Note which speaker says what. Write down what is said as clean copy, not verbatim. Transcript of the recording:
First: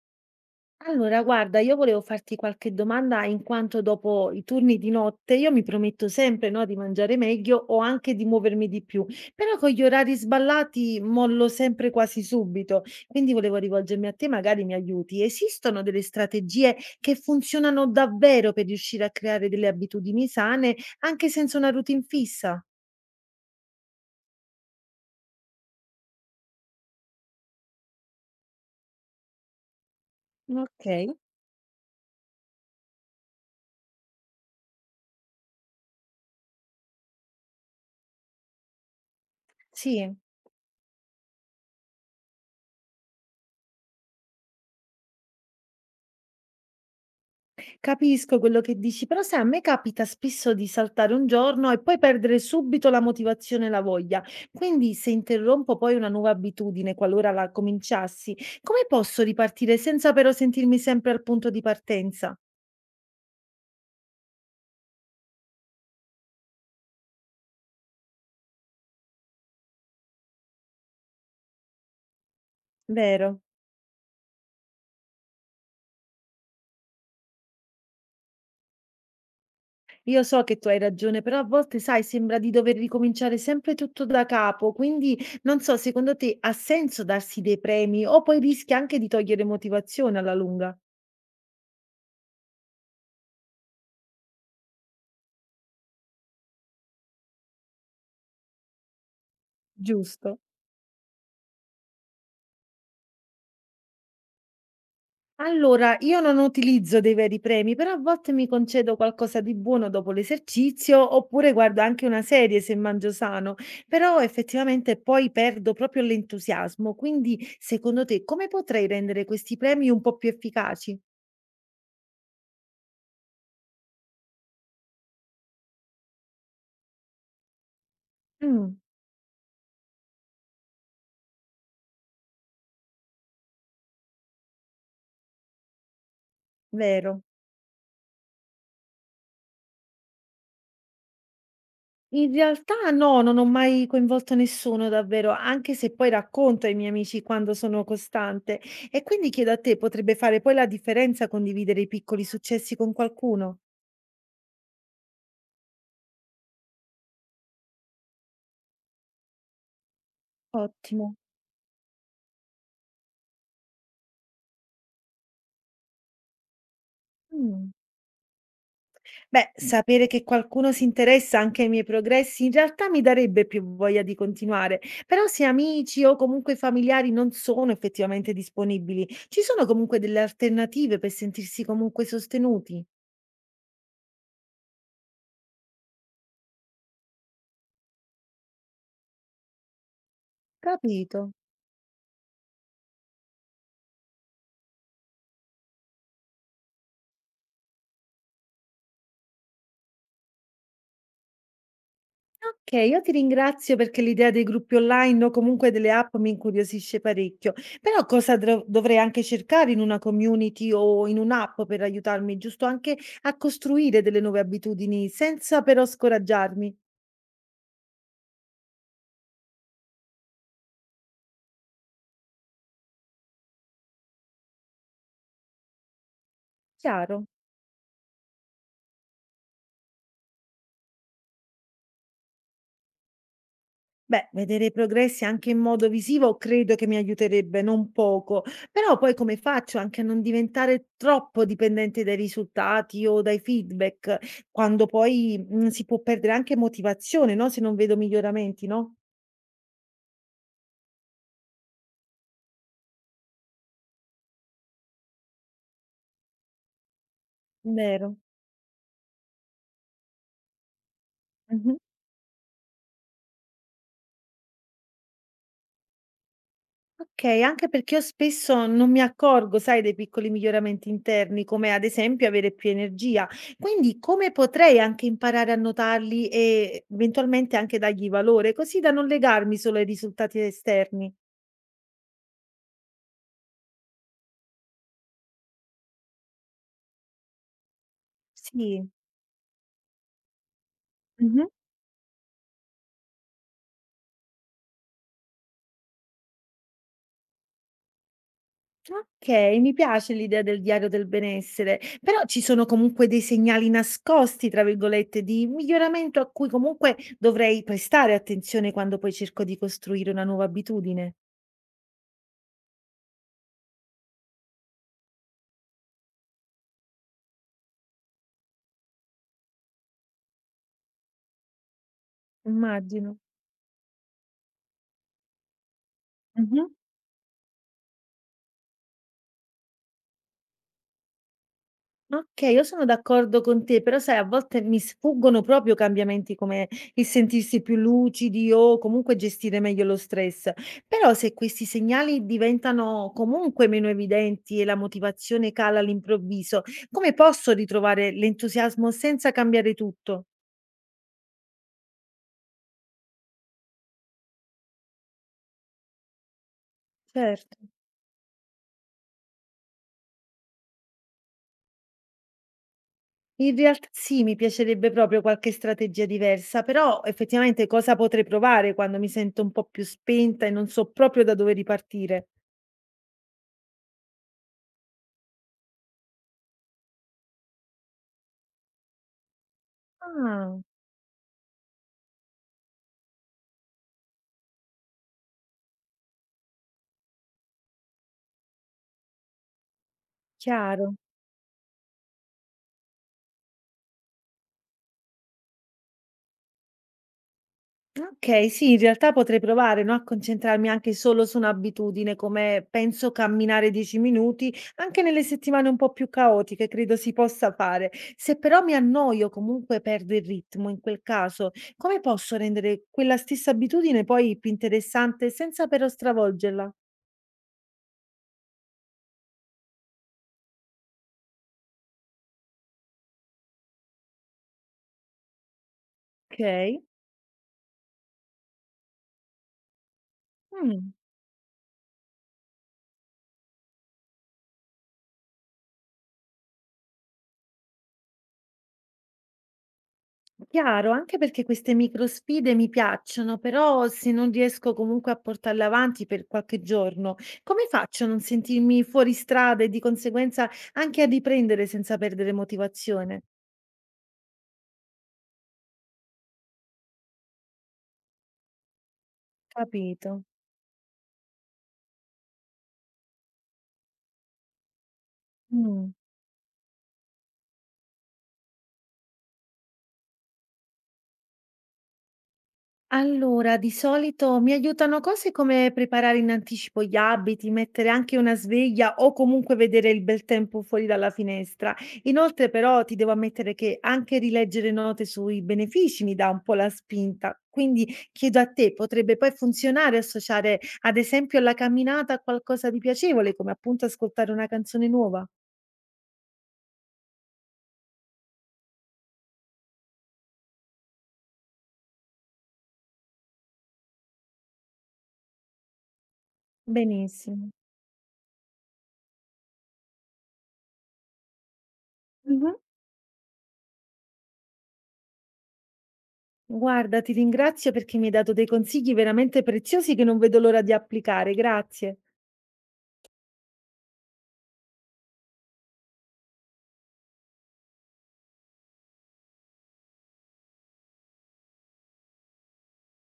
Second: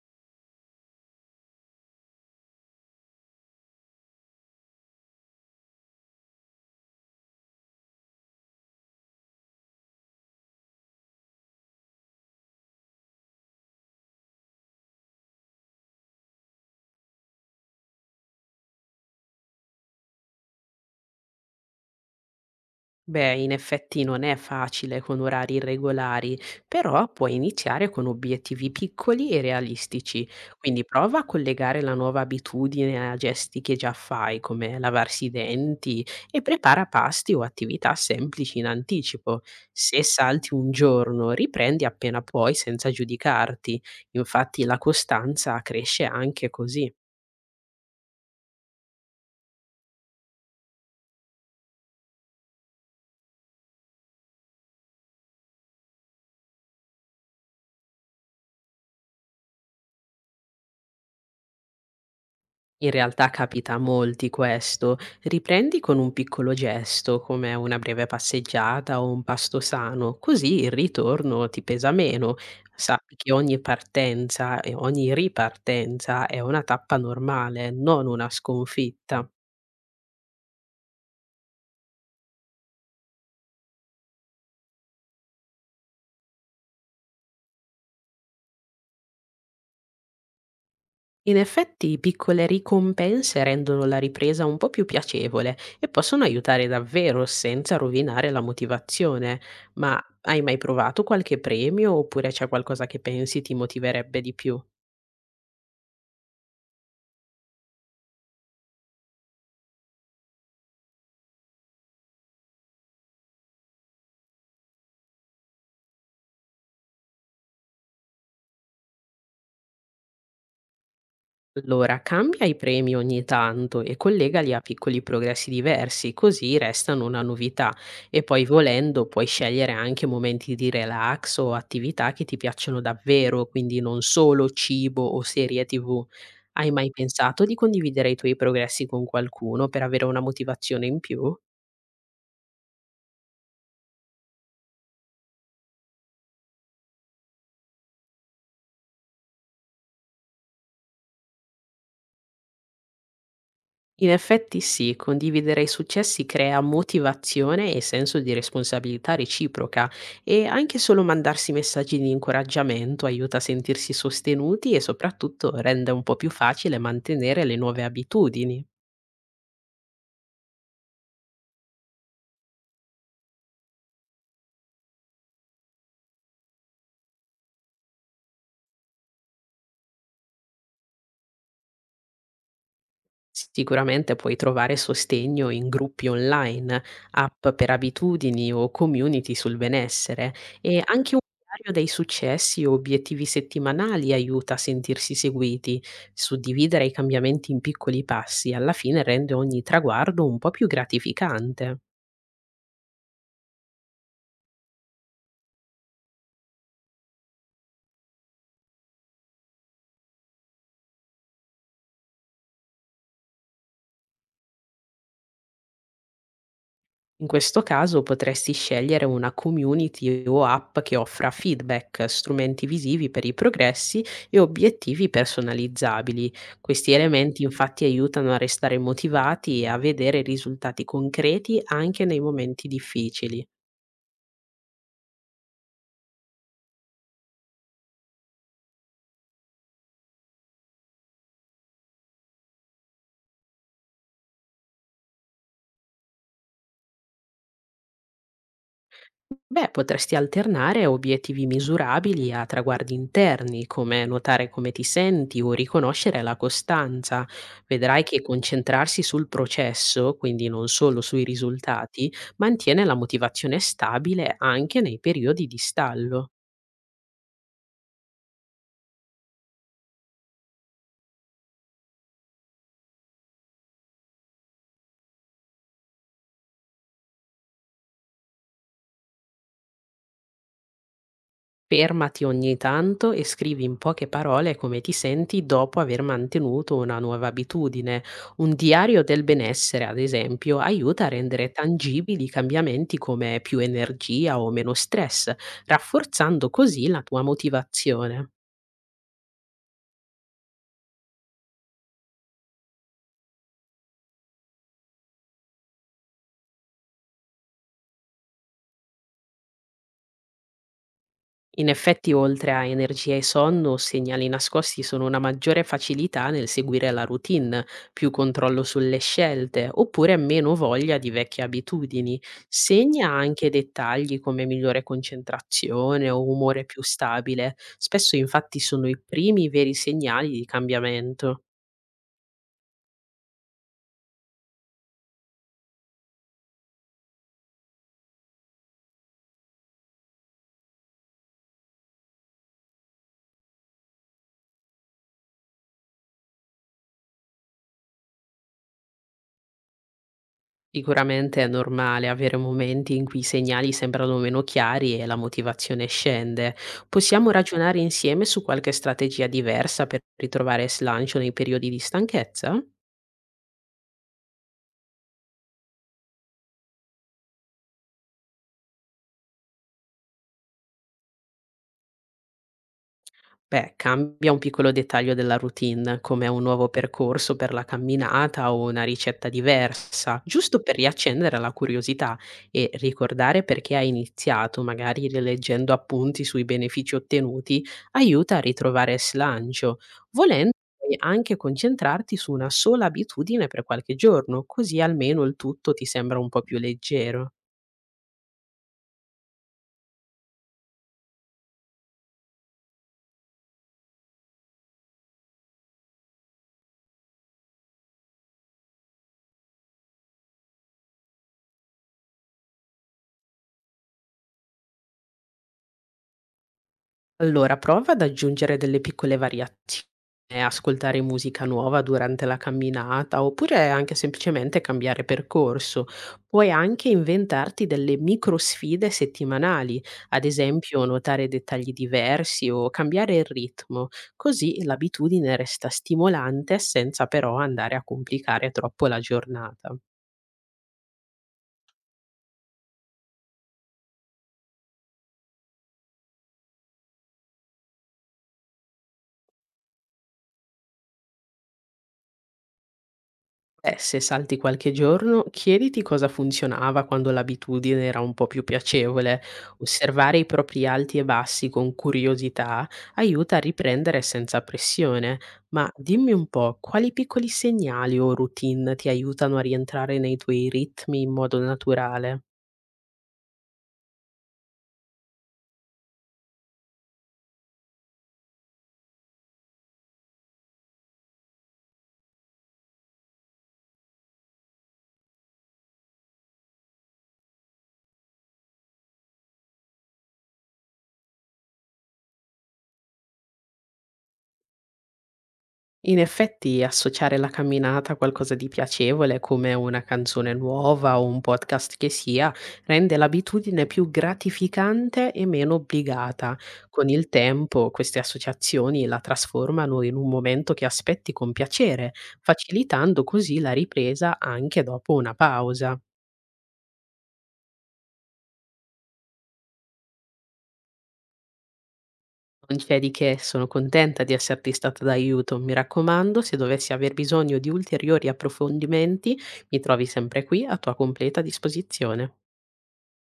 Speaker 1: Allora, guarda, io volevo farti qualche domanda in quanto dopo i turni di notte io mi prometto sempre, no, di mangiare meglio o anche di muovermi di più, però con gli orari sballati mollo sempre quasi subito. Quindi volevo rivolgermi a te, magari mi aiuti. Esistono delle strategie che funzionano davvero per riuscire a creare delle abitudini sane anche senza una routine fissa?
Speaker 2: Beh, in effetti non è facile con orari irregolari, però puoi iniziare con obiettivi piccoli e realistici, quindi
Speaker 1: Ok.
Speaker 2: prova a collegare la nuova abitudine a gesti che già fai, come lavarsi i denti, e prepara pasti o attività semplici in anticipo. Se
Speaker 1: Sì.
Speaker 2: salti un giorno, riprendi appena puoi senza giudicarti. Infatti la costanza cresce anche così.
Speaker 1: Capisco quello che dici, però sai, a me capita spesso di saltare un giorno e poi perdere subito la motivazione e la voglia. Quindi, se interrompo poi una nuova abitudine, qualora la cominciassi, come posso ripartire senza però sentirmi sempre al punto di partenza?
Speaker 2: In realtà capita a molti questo. Riprendi con un piccolo gesto, come una breve passeggiata o un pasto sano, così il ritorno ti pesa meno. Sappi che
Speaker 1: Vero.
Speaker 2: ogni partenza e ogni ripartenza è una tappa normale, non una sconfitta.
Speaker 1: Io so che tu hai ragione, però a volte, sai, sembra di dover ricominciare sempre tutto da capo. Quindi, non so, secondo te ha senso darsi dei premi o poi rischia anche di togliere motivazione alla lunga?
Speaker 2: In effetti, piccole ricompense rendono la ripresa un po' più piacevole e possono aiutare davvero senza rovinare la motivazione. Ma
Speaker 1: Giusto.
Speaker 2: hai mai provato qualche premio oppure c'è qualcosa che pensi ti motiverebbe di più?
Speaker 1: Allora, io non utilizzo dei veri premi, però a volte mi concedo qualcosa di buono dopo l'esercizio, oppure guardo anche una serie se mangio sano, però effettivamente poi perdo proprio l'entusiasmo. Quindi, secondo te, come potrei rendere questi premi un po' più efficaci?
Speaker 2: Allora, cambia i premi ogni tanto e collegali a piccoli progressi diversi, così restano una novità. E poi,
Speaker 1: Mm,
Speaker 2: volendo, puoi scegliere anche momenti di relax o attività che ti piacciono davvero, quindi non solo cibo o serie TV. Hai mai
Speaker 1: vero.
Speaker 2: pensato di condividere i tuoi progressi con qualcuno per avere una motivazione in più?
Speaker 1: In realtà no, non ho mai coinvolto nessuno davvero, anche se poi racconto ai miei amici quando sono costante. E quindi chiedo a te, potrebbe fare poi la differenza condividere i piccoli successi con qualcuno?
Speaker 2: In effetti sì, condividere i successi crea motivazione e senso di responsabilità reciproca e anche solo
Speaker 1: Ottimo.
Speaker 2: mandarsi messaggi di incoraggiamento aiuta a sentirsi sostenuti e soprattutto rende un po' più facile mantenere le
Speaker 1: Mh.
Speaker 2: nuove abitudini.
Speaker 1: Beh, sapere che qualcuno si interessa anche ai miei progressi in realtà mi darebbe più voglia di continuare, però se amici o comunque familiari non sono effettivamente disponibili, ci sono comunque delle alternative per sentirsi comunque sostenuti?
Speaker 2: Sicuramente puoi trovare sostegno in gruppi online, app per abitudini o community sul benessere e anche un
Speaker 1: Capito.
Speaker 2: diario dei successi o obiettivi settimanali aiuta a sentirsi seguiti. Suddividere i cambiamenti in piccoli passi alla fine rende ogni traguardo un po' più gratificante.
Speaker 1: Ok, io ti ringrazio perché l'idea dei gruppi online o comunque delle app mi incuriosisce parecchio, però cosa dovrei anche cercare in una community o in un'app per aiutarmi, giusto anche a costruire delle nuove abitudini senza però scoraggiarmi?
Speaker 2: In questo caso potresti scegliere una community o app che offra feedback, strumenti visivi per i progressi e obiettivi personalizzabili. Questi
Speaker 1: Chiaro.
Speaker 2: elementi infatti aiutano a restare motivati e a vedere risultati concreti anche nei momenti difficili.
Speaker 1: Beh, vedere i progressi anche in modo visivo credo che mi aiuterebbe non poco, però poi come faccio anche a non diventare troppo dipendente dai risultati o dai feedback, quando poi si può perdere anche motivazione, no? Se non vedo miglioramenti, no?
Speaker 2: Beh, potresti alternare obiettivi misurabili a traguardi interni, come notare come ti senti o riconoscere la costanza. Vedrai
Speaker 1: Vero.
Speaker 2: che concentrarsi sul processo, quindi non solo sui
Speaker 1: Mhm.
Speaker 2: risultati, mantiene la motivazione stabile anche nei periodi di stallo.
Speaker 1: Okay, anche perché io spesso non mi accorgo, sai, dei piccoli miglioramenti interni, come ad esempio avere più energia. Quindi come potrei anche imparare a notarli e eventualmente anche dargli valore, così da non legarmi solo ai risultati esterni?
Speaker 2: Fermati ogni tanto e scrivi in poche parole come ti senti dopo aver mantenuto una nuova abitudine. Un
Speaker 1: Sì.
Speaker 2: diario del benessere, ad esempio, aiuta a
Speaker 1: Mh-mh.
Speaker 2: rendere tangibili cambiamenti come più energia o meno stress, rafforzando così la tua motivazione.
Speaker 1: Okay, mi piace l'idea del diario del benessere, però ci sono comunque dei segnali "nascosti", tra virgolette, di miglioramento a cui comunque dovrei prestare attenzione quando poi cerco di costruire una nuova abitudine?
Speaker 2: In effetti, oltre a energia e sonno, segnali nascosti sono una maggiore facilità nel seguire la routine, più controllo sulle scelte, oppure meno voglia di vecchie abitudini. Segna
Speaker 1: Immagino.
Speaker 2: anche dettagli come migliore concentrazione o umore
Speaker 1: Mh-mh.
Speaker 2: più stabile. Spesso infatti sono i primi veri segnali di cambiamento.
Speaker 1: Okay, io sono d'accordo con te, però sai a volte mi sfuggono proprio cambiamenti come il sentirsi più lucidi o comunque gestire meglio lo stress. Però se questi segnali diventano comunque meno evidenti e la motivazione cala all'improvviso, come posso ritrovare l'entusiasmo senza cambiare tutto?
Speaker 2: Sicuramente è normale avere momenti in cui i segnali sembrano meno chiari e la motivazione scende. Possiamo
Speaker 1: Certo.
Speaker 2: ragionare insieme su qualche strategia diversa per ritrovare slancio nei periodi di stanchezza?
Speaker 1: In realtà sì, mi piacerebbe proprio qualche strategia diversa, però effettivamente cosa potrei provare quando mi sento un po' più spenta e non so proprio da dove ripartire?
Speaker 2: Beh, cambia un piccolo dettaglio della routine, come un nuovo percorso per la camminata o una ricetta diversa, giusto
Speaker 1: Ah,
Speaker 2: per riaccendere la curiosità e ricordare perché hai iniziato, magari rileggendo appunti sui benefici ottenuti, aiuta a ritrovare slancio. Volendo puoi
Speaker 1: chiaro.
Speaker 2: anche concentrarti su una sola abitudine per qualche giorno, così almeno il tutto ti sembra un po' più leggero.
Speaker 1: Okay, sì, in realtà potrei provare, no, a concentrarmi anche solo su un'abitudine come penso camminare 10 minuti, anche nelle settimane un po' più caotiche, credo si possa fare. Se però mi annoio, comunque perdo il ritmo, in quel caso, come posso rendere quella stessa abitudine poi più interessante senza però stravolgerla?
Speaker 2: Allora, prova ad aggiungere delle piccole variazioni, ascoltare musica nuova durante la camminata oppure anche semplicemente cambiare percorso. Puoi
Speaker 1: Okay.
Speaker 2: anche inventarti delle micro sfide settimanali, ad esempio
Speaker 1: Mh.
Speaker 2: notare dettagli diversi o cambiare il ritmo, così l'abitudine resta stimolante senza però andare a complicare troppo la giornata.
Speaker 1: Chiaro, anche perché queste micro sfide mi piacciono, però se non riesco comunque a portarle avanti per qualche giorno, come faccio a non sentirmi fuori strada e di conseguenza anche a riprendere senza perdere motivazione?
Speaker 2: Beh, se salti qualche giorno, chiediti cosa funzionava quando l'abitudine era un po' più piacevole. Osservare i
Speaker 1: Capito.
Speaker 2: propri alti e bassi con curiosità aiuta a riprendere senza pressione. Ma
Speaker 1: Mm.
Speaker 2: dimmi un po', quali piccoli segnali o routine ti aiutano a rientrare nei tuoi ritmi in modo naturale?
Speaker 1: Allora, di solito mi aiutano cose come preparare in anticipo gli abiti, mettere anche una sveglia o comunque vedere il bel tempo fuori dalla finestra. Inoltre, però, ti devo ammettere che anche rileggere note sui benefici mi dà un po' la spinta. Quindi chiedo a te, potrebbe poi funzionare associare, ad esempio, alla camminata a qualcosa di piacevole, come appunto ascoltare una canzone nuova?
Speaker 2: In effetti associare la camminata a qualcosa di piacevole, come una canzone nuova o un podcast che sia, rende l'abitudine più gratificante e meno obbligata. Con il
Speaker 1: Benissimo.
Speaker 2: tempo queste associazioni la trasformano in un momento che aspetti con piacere,
Speaker 1: Mhm.
Speaker 2: facilitando così la ripresa anche dopo una pausa.
Speaker 1: Guarda, ti ringrazio perché mi hai dato dei consigli veramente preziosi che non vedo l'ora di applicare. Grazie.
Speaker 2: Non c'è di che, sono contenta di esserti stata d'aiuto. Mi raccomando, se dovessi aver bisogno di ulteriori approfondimenti, mi trovi sempre qui a tua completa disposizione.